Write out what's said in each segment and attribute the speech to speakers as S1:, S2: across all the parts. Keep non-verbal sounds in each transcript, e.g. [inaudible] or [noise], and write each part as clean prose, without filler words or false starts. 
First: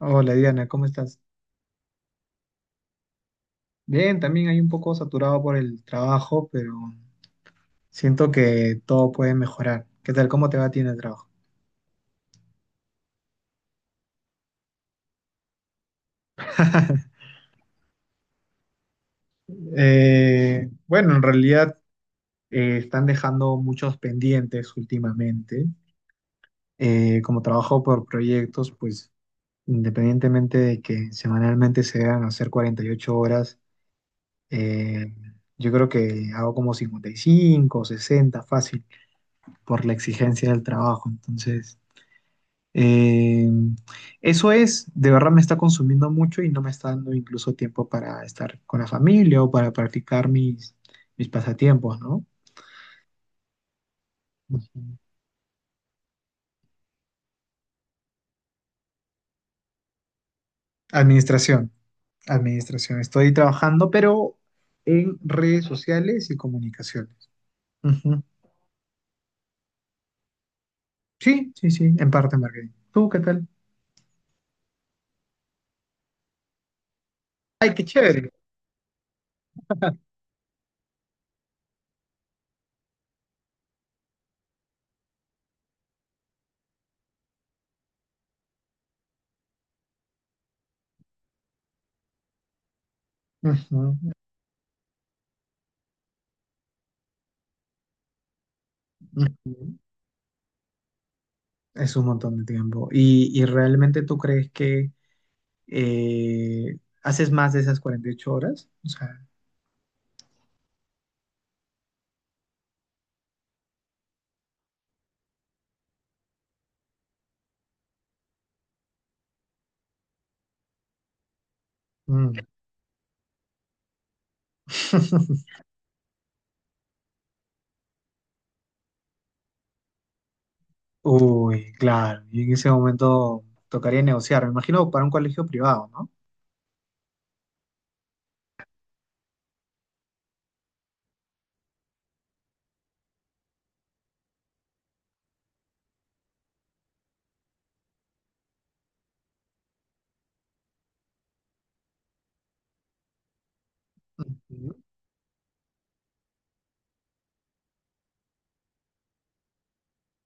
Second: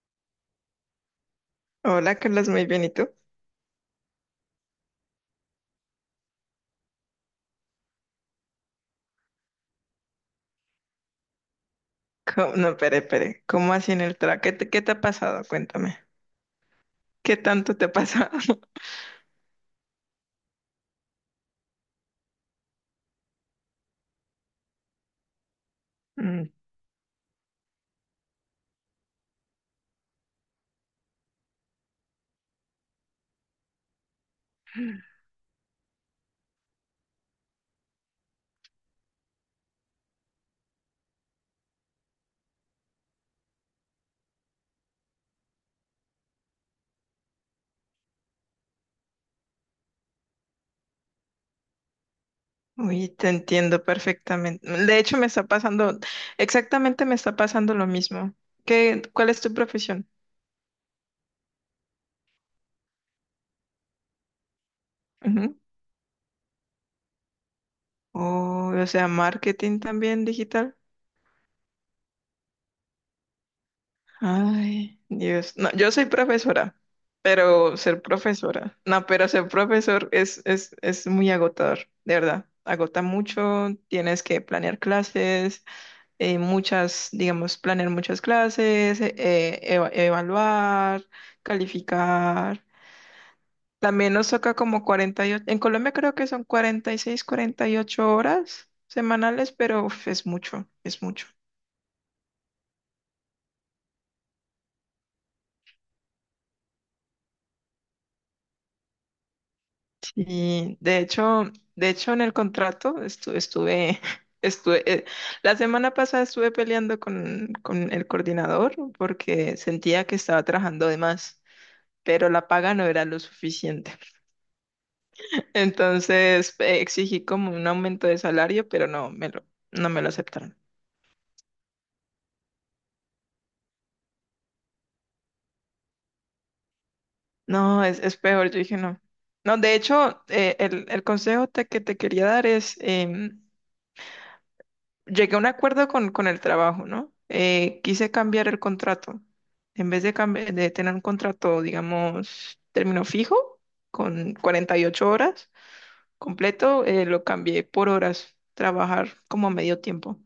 S1: Hola Diana, ¿cómo estás?
S2: Hola, Carlos, muy bien. ¿Y tú?
S1: Bien, también hay un poco saturado por el trabajo, pero siento que todo puede mejorar. ¿Qué tal? ¿Cómo te va a ti en el trabajo?
S2: ¿Cómo? No, espere, espere. ¿Cómo así en el trabajo? ¿Qué te ha pasado? Cuéntame.
S1: [laughs]
S2: ¿Qué tanto te ha pasado? [laughs]
S1: Bueno, en realidad están dejando muchos pendientes últimamente.
S2: Mm.
S1: Como trabajo por proyectos, pues independientemente de que semanalmente se deban hacer 48 horas, eh, yo creo que hago como 55, 60, fácil por la exigencia del trabajo. Entonces. Eh, eso es, de verdad me está consumiendo mucho y no me está dando incluso tiempo para estar con la familia o para practicar mis pasatiempos, ¿no?
S2: Uy, te entiendo perfectamente.
S1: Ujú.
S2: De hecho, me está pasando, exactamente me está pasando lo mismo. ¿Qué, cuál es tu profesión?
S1: Administración, administración. Estoy trabajando, pero en
S2: Ujú.
S1: redes sociales y comunicaciones. Ujú.
S2: Oh, o sea, marketing también digital.
S1: Sí, sí, sí, en parte marketing. ¿Tú qué tal?
S2: Ay, Dios. No, yo soy profesora,
S1: Ay,
S2: pero
S1: qué
S2: ser
S1: chévere.
S2: profesora, no, pero ser profesor es muy agotador, de verdad. Agota mucho, tienes que planear clases, muchas, digamos, planear muchas clases, evaluar, calificar.
S1: Ujú,
S2: También nos toca como 48. En Colombia creo que son 46, 48 horas semanales,
S1: ujú.
S2: pero uf, es mucho, es mucho.
S1: Es un montón de tiempo. ¿Y realmente tú crees que eh, haces más de esas 48 horas? O sea.
S2: Y de hecho en el contrato estuve, [laughs] estuve, eh, la semana pasada estuve peleando con el coordinador porque sentía que estaba trabajando de más, pero
S1: Mm.
S2: la paga no era lo suficiente. [laughs]
S1: [laughs]
S2: Entonces exigí como un aumento de salario, pero no me lo aceptaron.
S1: Uy, claro. Y en ese momento tocaría negociar. Me imagino para un colegio privado, ¿no?
S2: No, es peor, yo dije no. No, de hecho, el consejo que te quería dar es, llegué a un acuerdo con el trabajo, ¿no? Quise cambiar el contrato. En vez de tener un contrato, digamos, término fijo, con cuarenta
S1: Ujú.
S2: y ocho horas completo, lo cambié por horas, trabajar como a medio tiempo.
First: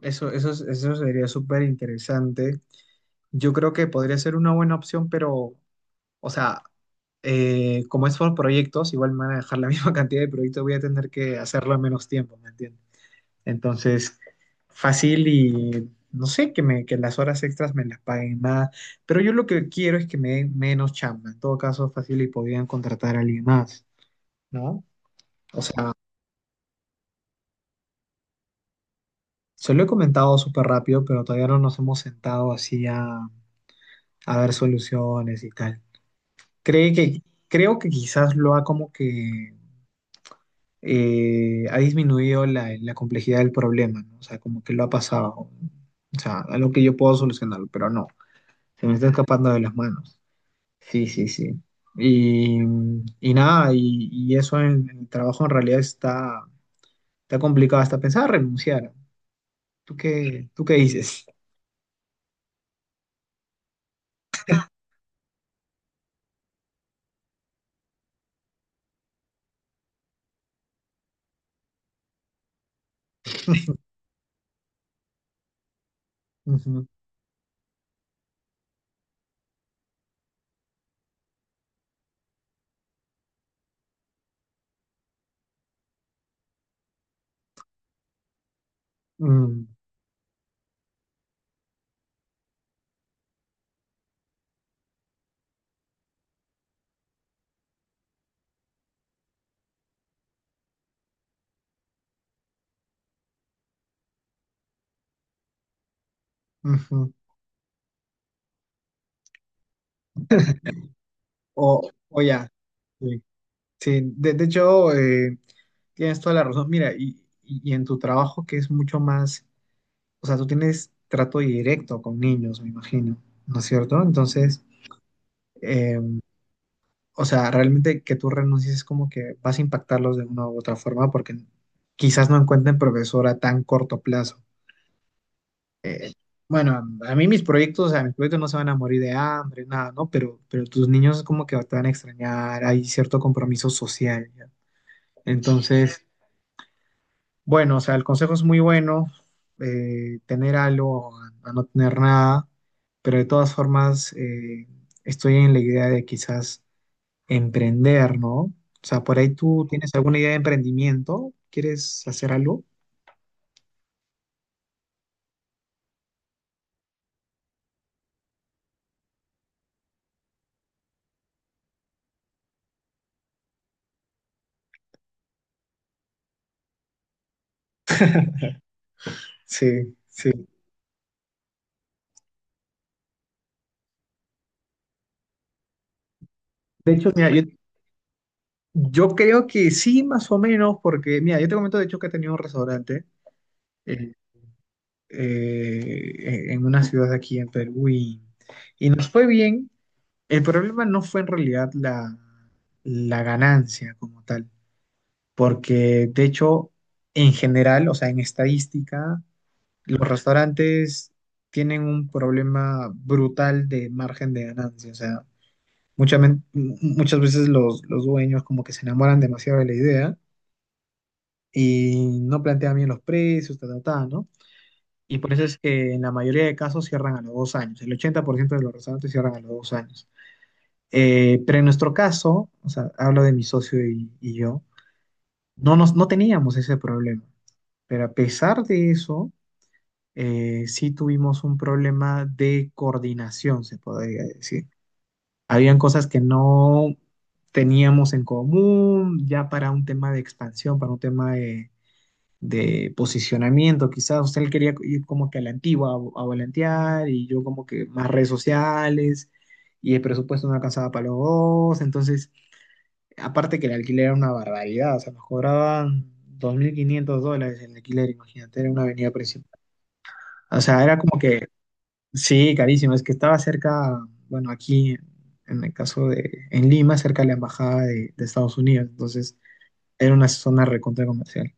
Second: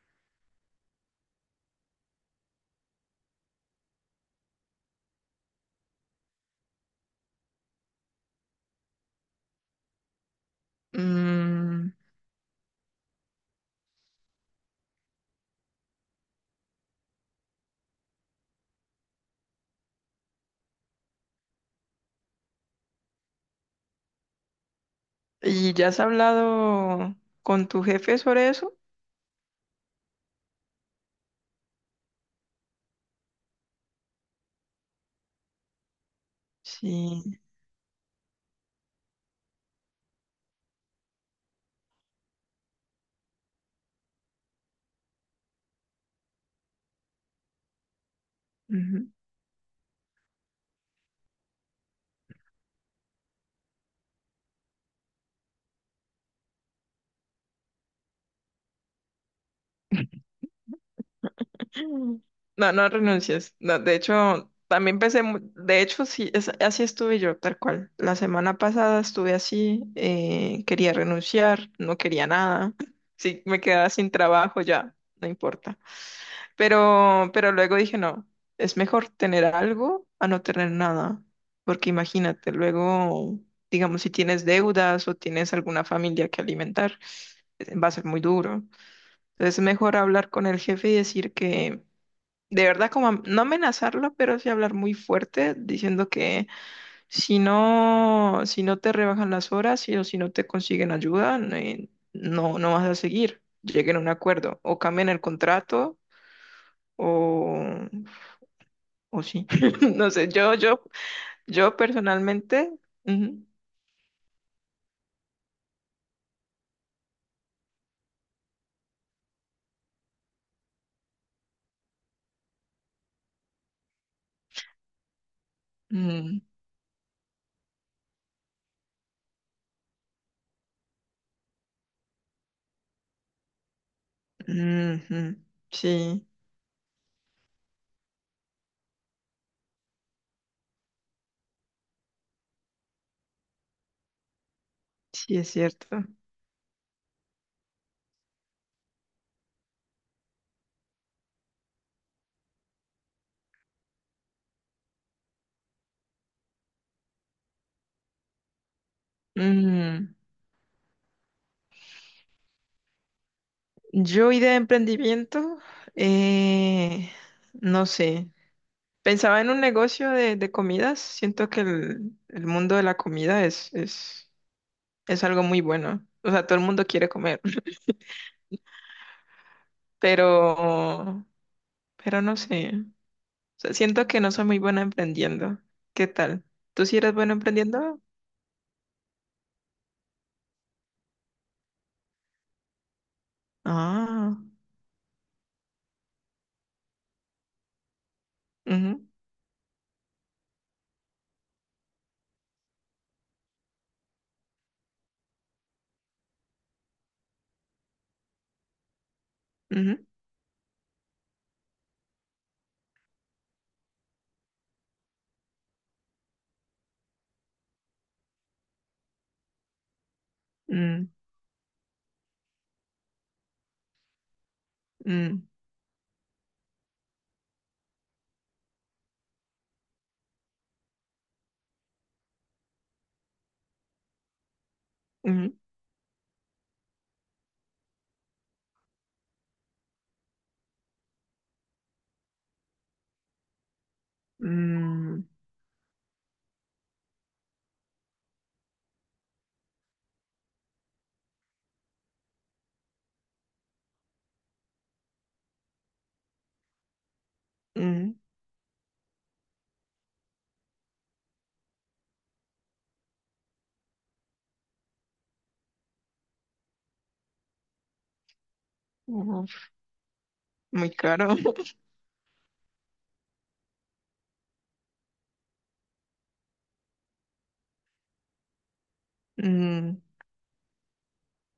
S1: Eso sería súper interesante. Yo creo que podría ser una buena opción, pero, o sea, como es por proyectos, igual me van a dejar la [laughs] misma cantidad de proyectos, voy a tener que hacerlo en
S2: Mm.
S1: menos tiempo, ¿me entiendes? Entonces, fácil y no sé, que las horas extras me las paguen más. Pero yo lo que quiero es que me den menos chamba. En todo caso, fácil y podrían contratar a alguien más, ¿no? O
S2: ¿Y ya
S1: sea,
S2: has hablado con tu jefe sobre eso?
S1: se lo he comentado súper rápido, pero todavía no nos hemos sentado así a ver soluciones y tal. Cree que,
S2: Sí.
S1: creo que quizás lo ha como que ha disminuido la complejidad del problema, ¿no? O sea, como que lo ha pasado. O sea, algo que yo puedo solucionarlo, pero no. Se me está escapando de las manos. Sí, sí, sí. Y, y nada, y eso en el trabajo en realidad está complicado. Hasta pensar renunciar. ¿Tú qué dices?
S2: No, no renuncies. No, de hecho, también pensé, de hecho, sí, así estuve yo, tal cual. La semana pasada estuve así, quería renunciar, no quería nada. Sí, me quedaba sin trabajo ya, no importa.
S1: Ujú,
S2: Pero luego dije, no, es mejor tener algo a no tener nada. Porque imagínate, luego, digamos, si tienes deudas o tienes alguna familia que alimentar, va a ser muy duro. Entonces es
S1: mm,
S2: mejor hablar con el jefe y decir que de verdad como no amenazarlo, pero sí hablar muy fuerte diciendo que si no, si no te rebajan las horas o si no te consiguen ayuda, no, no vas a seguir. Lleguen a un acuerdo o cambien el contrato
S1: ujú.
S2: o, o sí. [laughs] No sé, yo
S1: O ya.
S2: personalmente.
S1: Sí,
S2: Ujú.
S1: sí. De hecho, tienes toda la razón. Mira, y en tu trabajo que es mucho más, o sea, tú tienes trato directo con niños, me imagino, ¿no es cierto? Entonces, eh,
S2: Mm.
S1: o sea, realmente que tú renuncies es como que vas a impactarlos de una u otra forma porque quizás no encuentren profesora a tan corto plazo.
S2: Ujú.
S1: Eh,
S2: Sí,
S1: bueno, a mí mis proyectos, o sea, mis proyectos no se van a morir de hambre, nada, ¿no? Pero tus niños como que te van a extrañar, hay cierto compromiso social, ¿ya?
S2: sí es cierto.
S1: Entonces, bueno, o sea, el consejo es muy bueno, tener algo a, no tener nada, pero de todas formas estoy en la idea de quizás emprender, ¿no? O sea, por ahí tú tienes
S2: Mm,
S1: alguna idea de emprendimiento, ¿quieres hacer algo?
S2: yo idea de emprendimiento, eh, no sé. Pensaba en un negocio de comidas. Siento que el mundo de la comida es algo muy bueno. O sea, todo el mundo quiere comer, [laughs]
S1: Sí, sí.
S2: pero, pero no sé. O sea, siento que no soy muy buena emprendiendo. ¿Qué tal? ¿Tú
S1: De
S2: sí
S1: hecho,
S2: eres
S1: mira,
S2: bueno
S1: yo,
S2: emprendiendo?
S1: yo creo que sí, más o menos, porque, mira, yo te comento de hecho que he tenido un restaurante, eh,
S2: Ah.
S1: en una ciudad de aquí en Perú, y
S2: Ujú.
S1: nos fue bien. El problema no fue en realidad la ganancia como tal, porque de hecho, en general, o sea, en estadística
S2: Ujú.
S1: los restaurantes tienen un problema brutal de margen de ganancia. O sea, muchas veces los dueños como que se enamoran demasiado de la idea
S2: Mm.
S1: y no plantean bien los precios, ta, ta, ta, ¿no? Y por
S2: Mm.
S1: eso es que en la mayoría de casos cierran a los 2 años. El 80% de los restaurantes cierran a los 2 años. Pero en nuestro caso, o sea, hablo de mi socio y yo,
S2: Ujú.
S1: no teníamos ese problema. Pero a pesar de eso, sí tuvimos un problema de coordinación, se podría decir.
S2: Mm.
S1: Habían cosas que no teníamos en común, ya para un tema de expansión, para un tema de posicionamiento, quizás usted él quería ir como que a la antigua, a volantear, y yo como que más
S2: Mm.
S1: redes sociales, y el presupuesto no alcanzaba para los dos, entonces, aparte que el alquiler era una barbaridad, o sea, nos cobraban $2,500 el alquiler, imagínate, era una avenida principal.
S2: Uf,
S1: O sea,
S2: muy
S1: era como
S2: caro.
S1: que.
S2: [laughs]
S1: Sí, carísimo. Es que estaba cerca, bueno, aquí en el caso en Lima, cerca de la embajada de Estados Unidos. Entonces,
S2: Mm.
S1: era una zona recontra comercial.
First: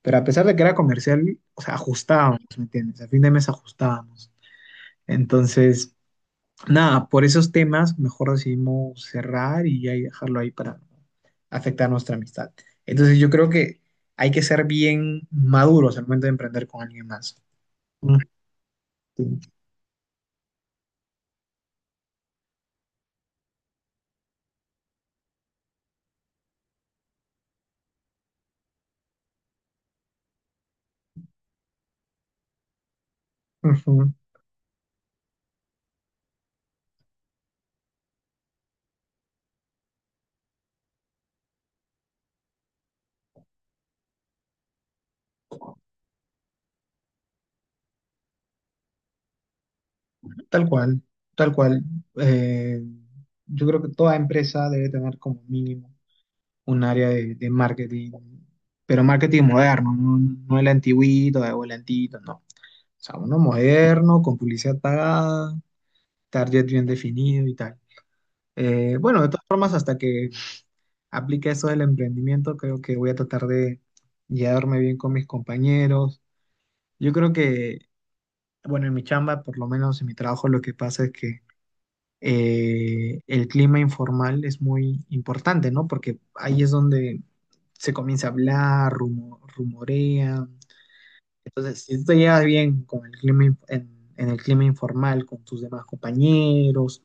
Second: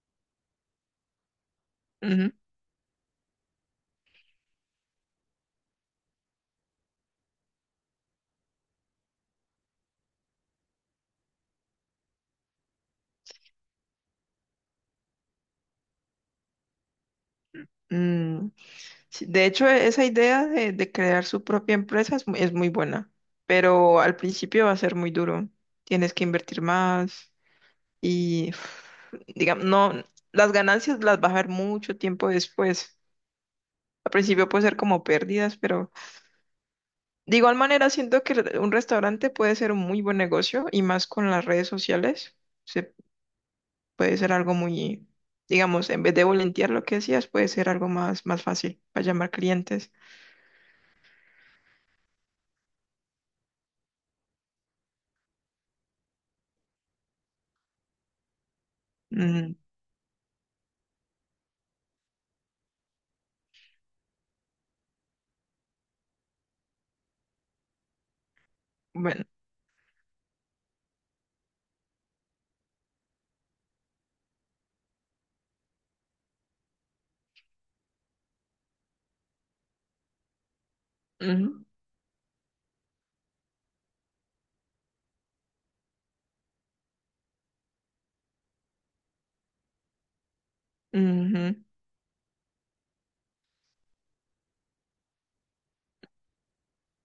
S1: Pero a pesar de que era comercial, o sea,
S2: Ujú.
S1: ajustábamos, ¿me entiendes? A fin de mes ajustábamos. Entonces, nada, por esos temas, mejor decidimos cerrar y ahí dejarlo ahí para no afectar nuestra amistad. Entonces, yo creo que hay que ser bien maduros al momento de emprender con alguien más.
S2: Mm. Sí, de
S1: Ujú.
S2: hecho, esa idea de crear su propia empresa es, es muy buena, pero al principio va a ser muy duro. Tienes que invertir más y, [sighs] digamos, no, las ganancias las vas a ver mucho tiempo después. Al principio puede ser como pérdidas, pero de igual manera siento que un restaurante puede ser un muy buen negocio y más con las redes sociales. Se puede ser algo muy,
S1: Ujú.
S2: digamos, en vez de volantear lo que decías, puede ser algo más, más fácil para llamar clientes.
S1: Tal cual, tal cual. Eh, yo creo que toda empresa debe tener como mínimo un área de marketing, pero marketing
S2: Mm,
S1: moderno, no, no el antiguito o el antiguito, no. O sea, uno moderno, con publicidad pagada, target bien definido y tal. Bueno,
S2: bueno.
S1: de todas formas, hasta que aplique eso del emprendimiento, creo que voy a tratar de llevarme bien con mis compañeros. Yo creo que, bueno, en mi chamba, por lo menos en mi trabajo, lo que pasa es que
S2: Ujú.
S1: el clima informal es muy importante, ¿no? Porque ahí es donde se comienza a hablar, rumorea.
S2: Ujú.
S1: Entonces, si tú te llevas bien con el clima, en el clima informal, con tus demás compañeros,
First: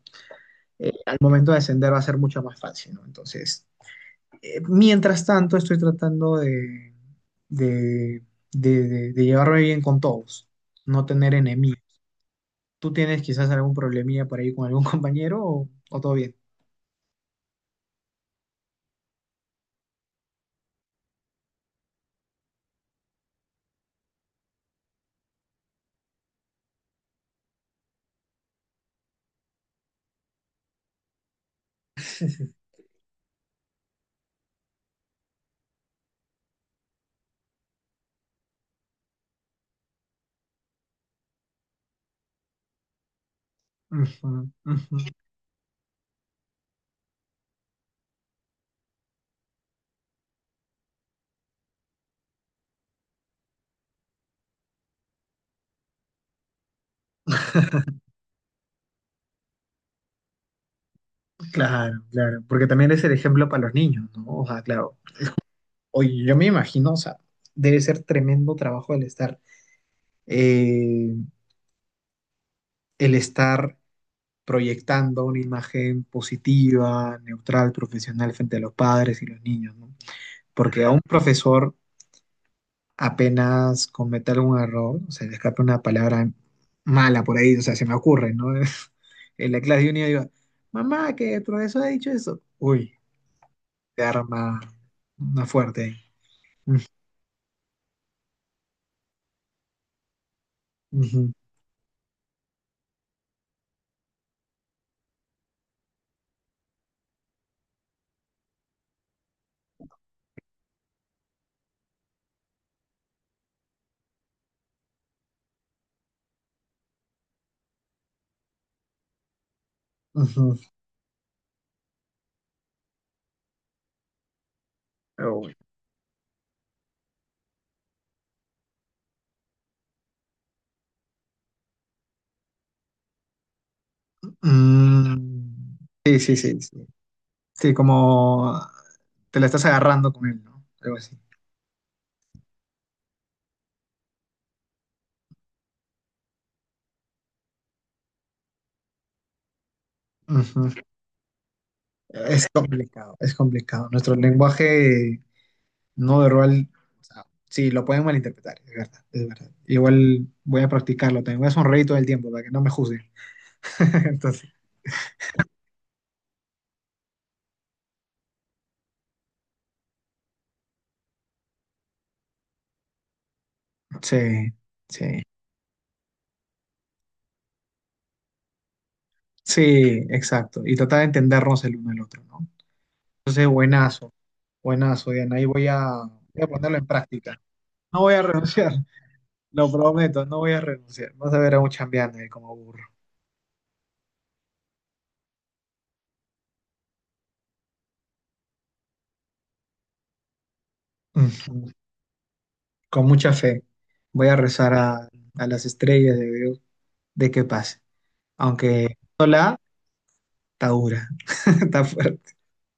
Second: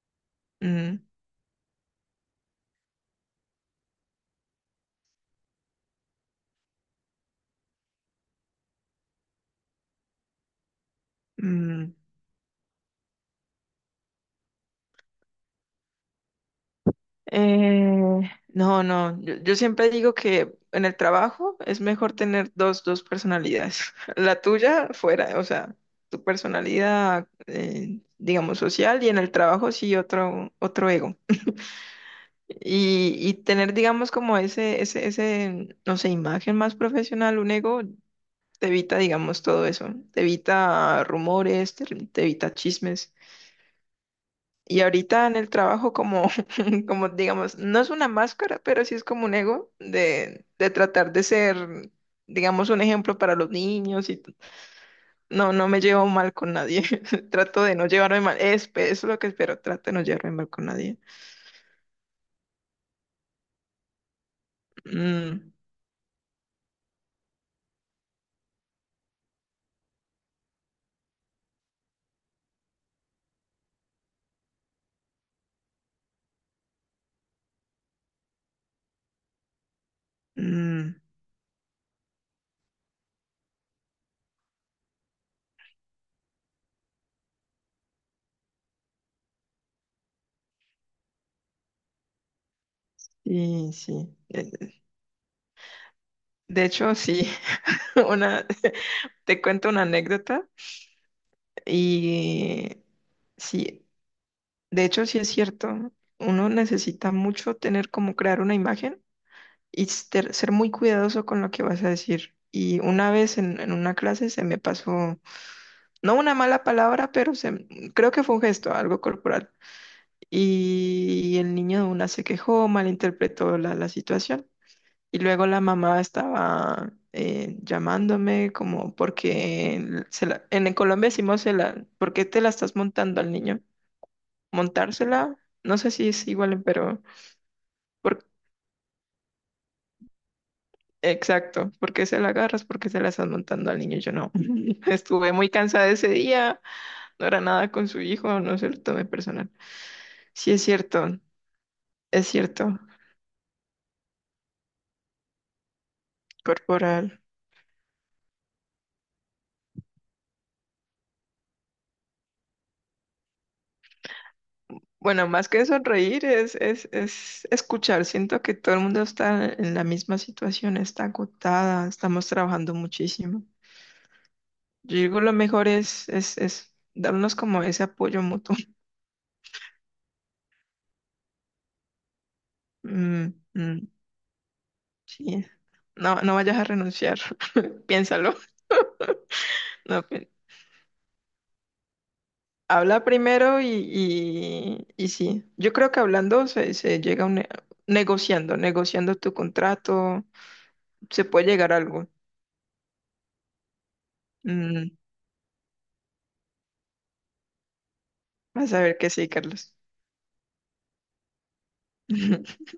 S2: Mm.
S1: al momento de ascender va a ser mucho más fácil, ¿no? Entonces, mientras tanto, estoy tratando de, de llevarme bien con todos, no tener enemigos.
S2: Mm.
S1: ¿Tú tienes quizás algún problemilla por ahí con algún [laughs] compañero o todo bien?
S2: Eh, no, no, yo siempre digo que en el trabajo es mejor tener dos personalidades. [laughs] La tuya fuera, o sea, tu personalidad, digamos, social y en el trabajo sí otro, ego. Y tener, digamos, como ese, ese, no sé, imagen más profesional, un ego, te evita, digamos, todo eso. Te evita rumores, te evita chismes.
S1: Ujú,
S2: Y
S1: ujú.
S2: ahorita en el trabajo como, [laughs] como digamos, no es una máscara, pero sí es como un ego de tratar de ser, digamos, un ejemplo para los niños y no, no me llevo mal con nadie. [laughs] Trato de no llevarme mal. Es lo que espero, trato de no llevarme mal con nadie.
S1: Claro, claro, porque también es el ejemplo para los niños, ¿no? O sea, claro,
S2: Mm,
S1: oye, yo me imagino, o sea, debe ser tremendo trabajo el estar, eh, el estar proyectando una imagen positiva, neutral, profesional frente a los padres y los niños, ¿no? Porque a
S2: mm.
S1: un profesor apenas cometa algún error, o sea, le escapa una palabra mala por ahí, o sea, se me ocurre, ¿no? [laughs] En la clase de unidad digo, mamá, que el profesor ha dicho eso. Uy,
S2: Sí,
S1: te
S2: sí.
S1: arma una fuerte.
S2: De
S1: Mm,
S2: hecho, sí, [laughs] una, [laughs] te cuento una anécdota
S1: ujú,
S2: y sí, de hecho sí es cierto. Uno necesita mucho tener como crear una imagen y ser, ser muy cuidadoso con lo que vas a decir. Y una vez en una clase se me pasó, no una mala palabra, pero se, creo que fue un gesto, algo corporal.
S1: ujú.
S2: Y el niño de una se quejó, malinterpretó la situación. Y
S1: Pero
S2: luego
S1: bueno.
S2: la mamá estaba llamándome como porque en Colombia decimos, se la, ¿por qué te la estás montando al niño? Montársela,
S1: Mm,
S2: no sé si
S1: sí,
S2: es
S1: sí, sí,
S2: igual,
S1: sí.
S2: pero...
S1: Sí, como te la estás agarrando con él, ¿no? Algo así.
S2: Exacto, ¿porque se la agarras? ¿Porque se la estás montando al niño? Yo no. [laughs] Estuve muy cansada ese día, no era nada con su hijo, no se lo tomé personal. Sí,
S1: Ujú.
S2: es
S1: Es
S2: cierto,
S1: complicado, es complicado. Nuestro lenguaje no verbal, o
S2: corporal.
S1: sea, sí, lo pueden malinterpretar, es verdad, es verdad. Igual voy a practicarlo también, voy a sonreír todo el tiempo para que no me juzguen. [laughs] Entonces,
S2: Bueno, más que sonreír es escuchar. Siento que todo el mundo está en la misma situación, está agotada, estamos trabajando muchísimo.
S1: sí,
S2: Yo
S1: sí,
S2: digo, lo mejor es darnos como ese apoyo mutuo. [laughs]
S1: sí, exacto. Y tratar de entendernos el uno al otro, ¿no?
S2: Mm, mm.
S1: Buenazo. Buenazo, Diana. Ahí
S2: Sí.
S1: voy a,
S2: No, no
S1: voy a
S2: vayas a
S1: ponerlo en
S2: renunciar,
S1: práctica.
S2: [laughs]
S1: No voy a
S2: piénsalo.
S1: renunciar, [laughs] lo
S2: No,
S1: prometo, no voy a renunciar. Vas a ver a un chambeando ahí como burro.
S2: habla primero y sí, yo creo que hablando se llega a un negociando tu contrato,
S1: [laughs]
S2: se puede
S1: Ujú.
S2: llegar a algo.
S1: Con mucha fe. Voy a rezar
S2: Mm,
S1: a las estrellas de Dios de que pase.
S2: vas a ver
S1: Aunque
S2: que
S1: no
S2: sí,
S1: la
S2: Carlos.
S1: está dura, [laughs] está fuerte.
S2: [laughs]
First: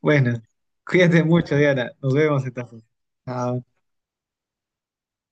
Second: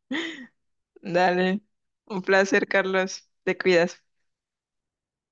S1: Bueno, cuídate mucho,
S2: Dale,
S1: Diana. Nos
S2: un
S1: vemos esta
S2: placer,
S1: vez.
S2: Carlos. Te
S1: Chao.
S2: cuidas.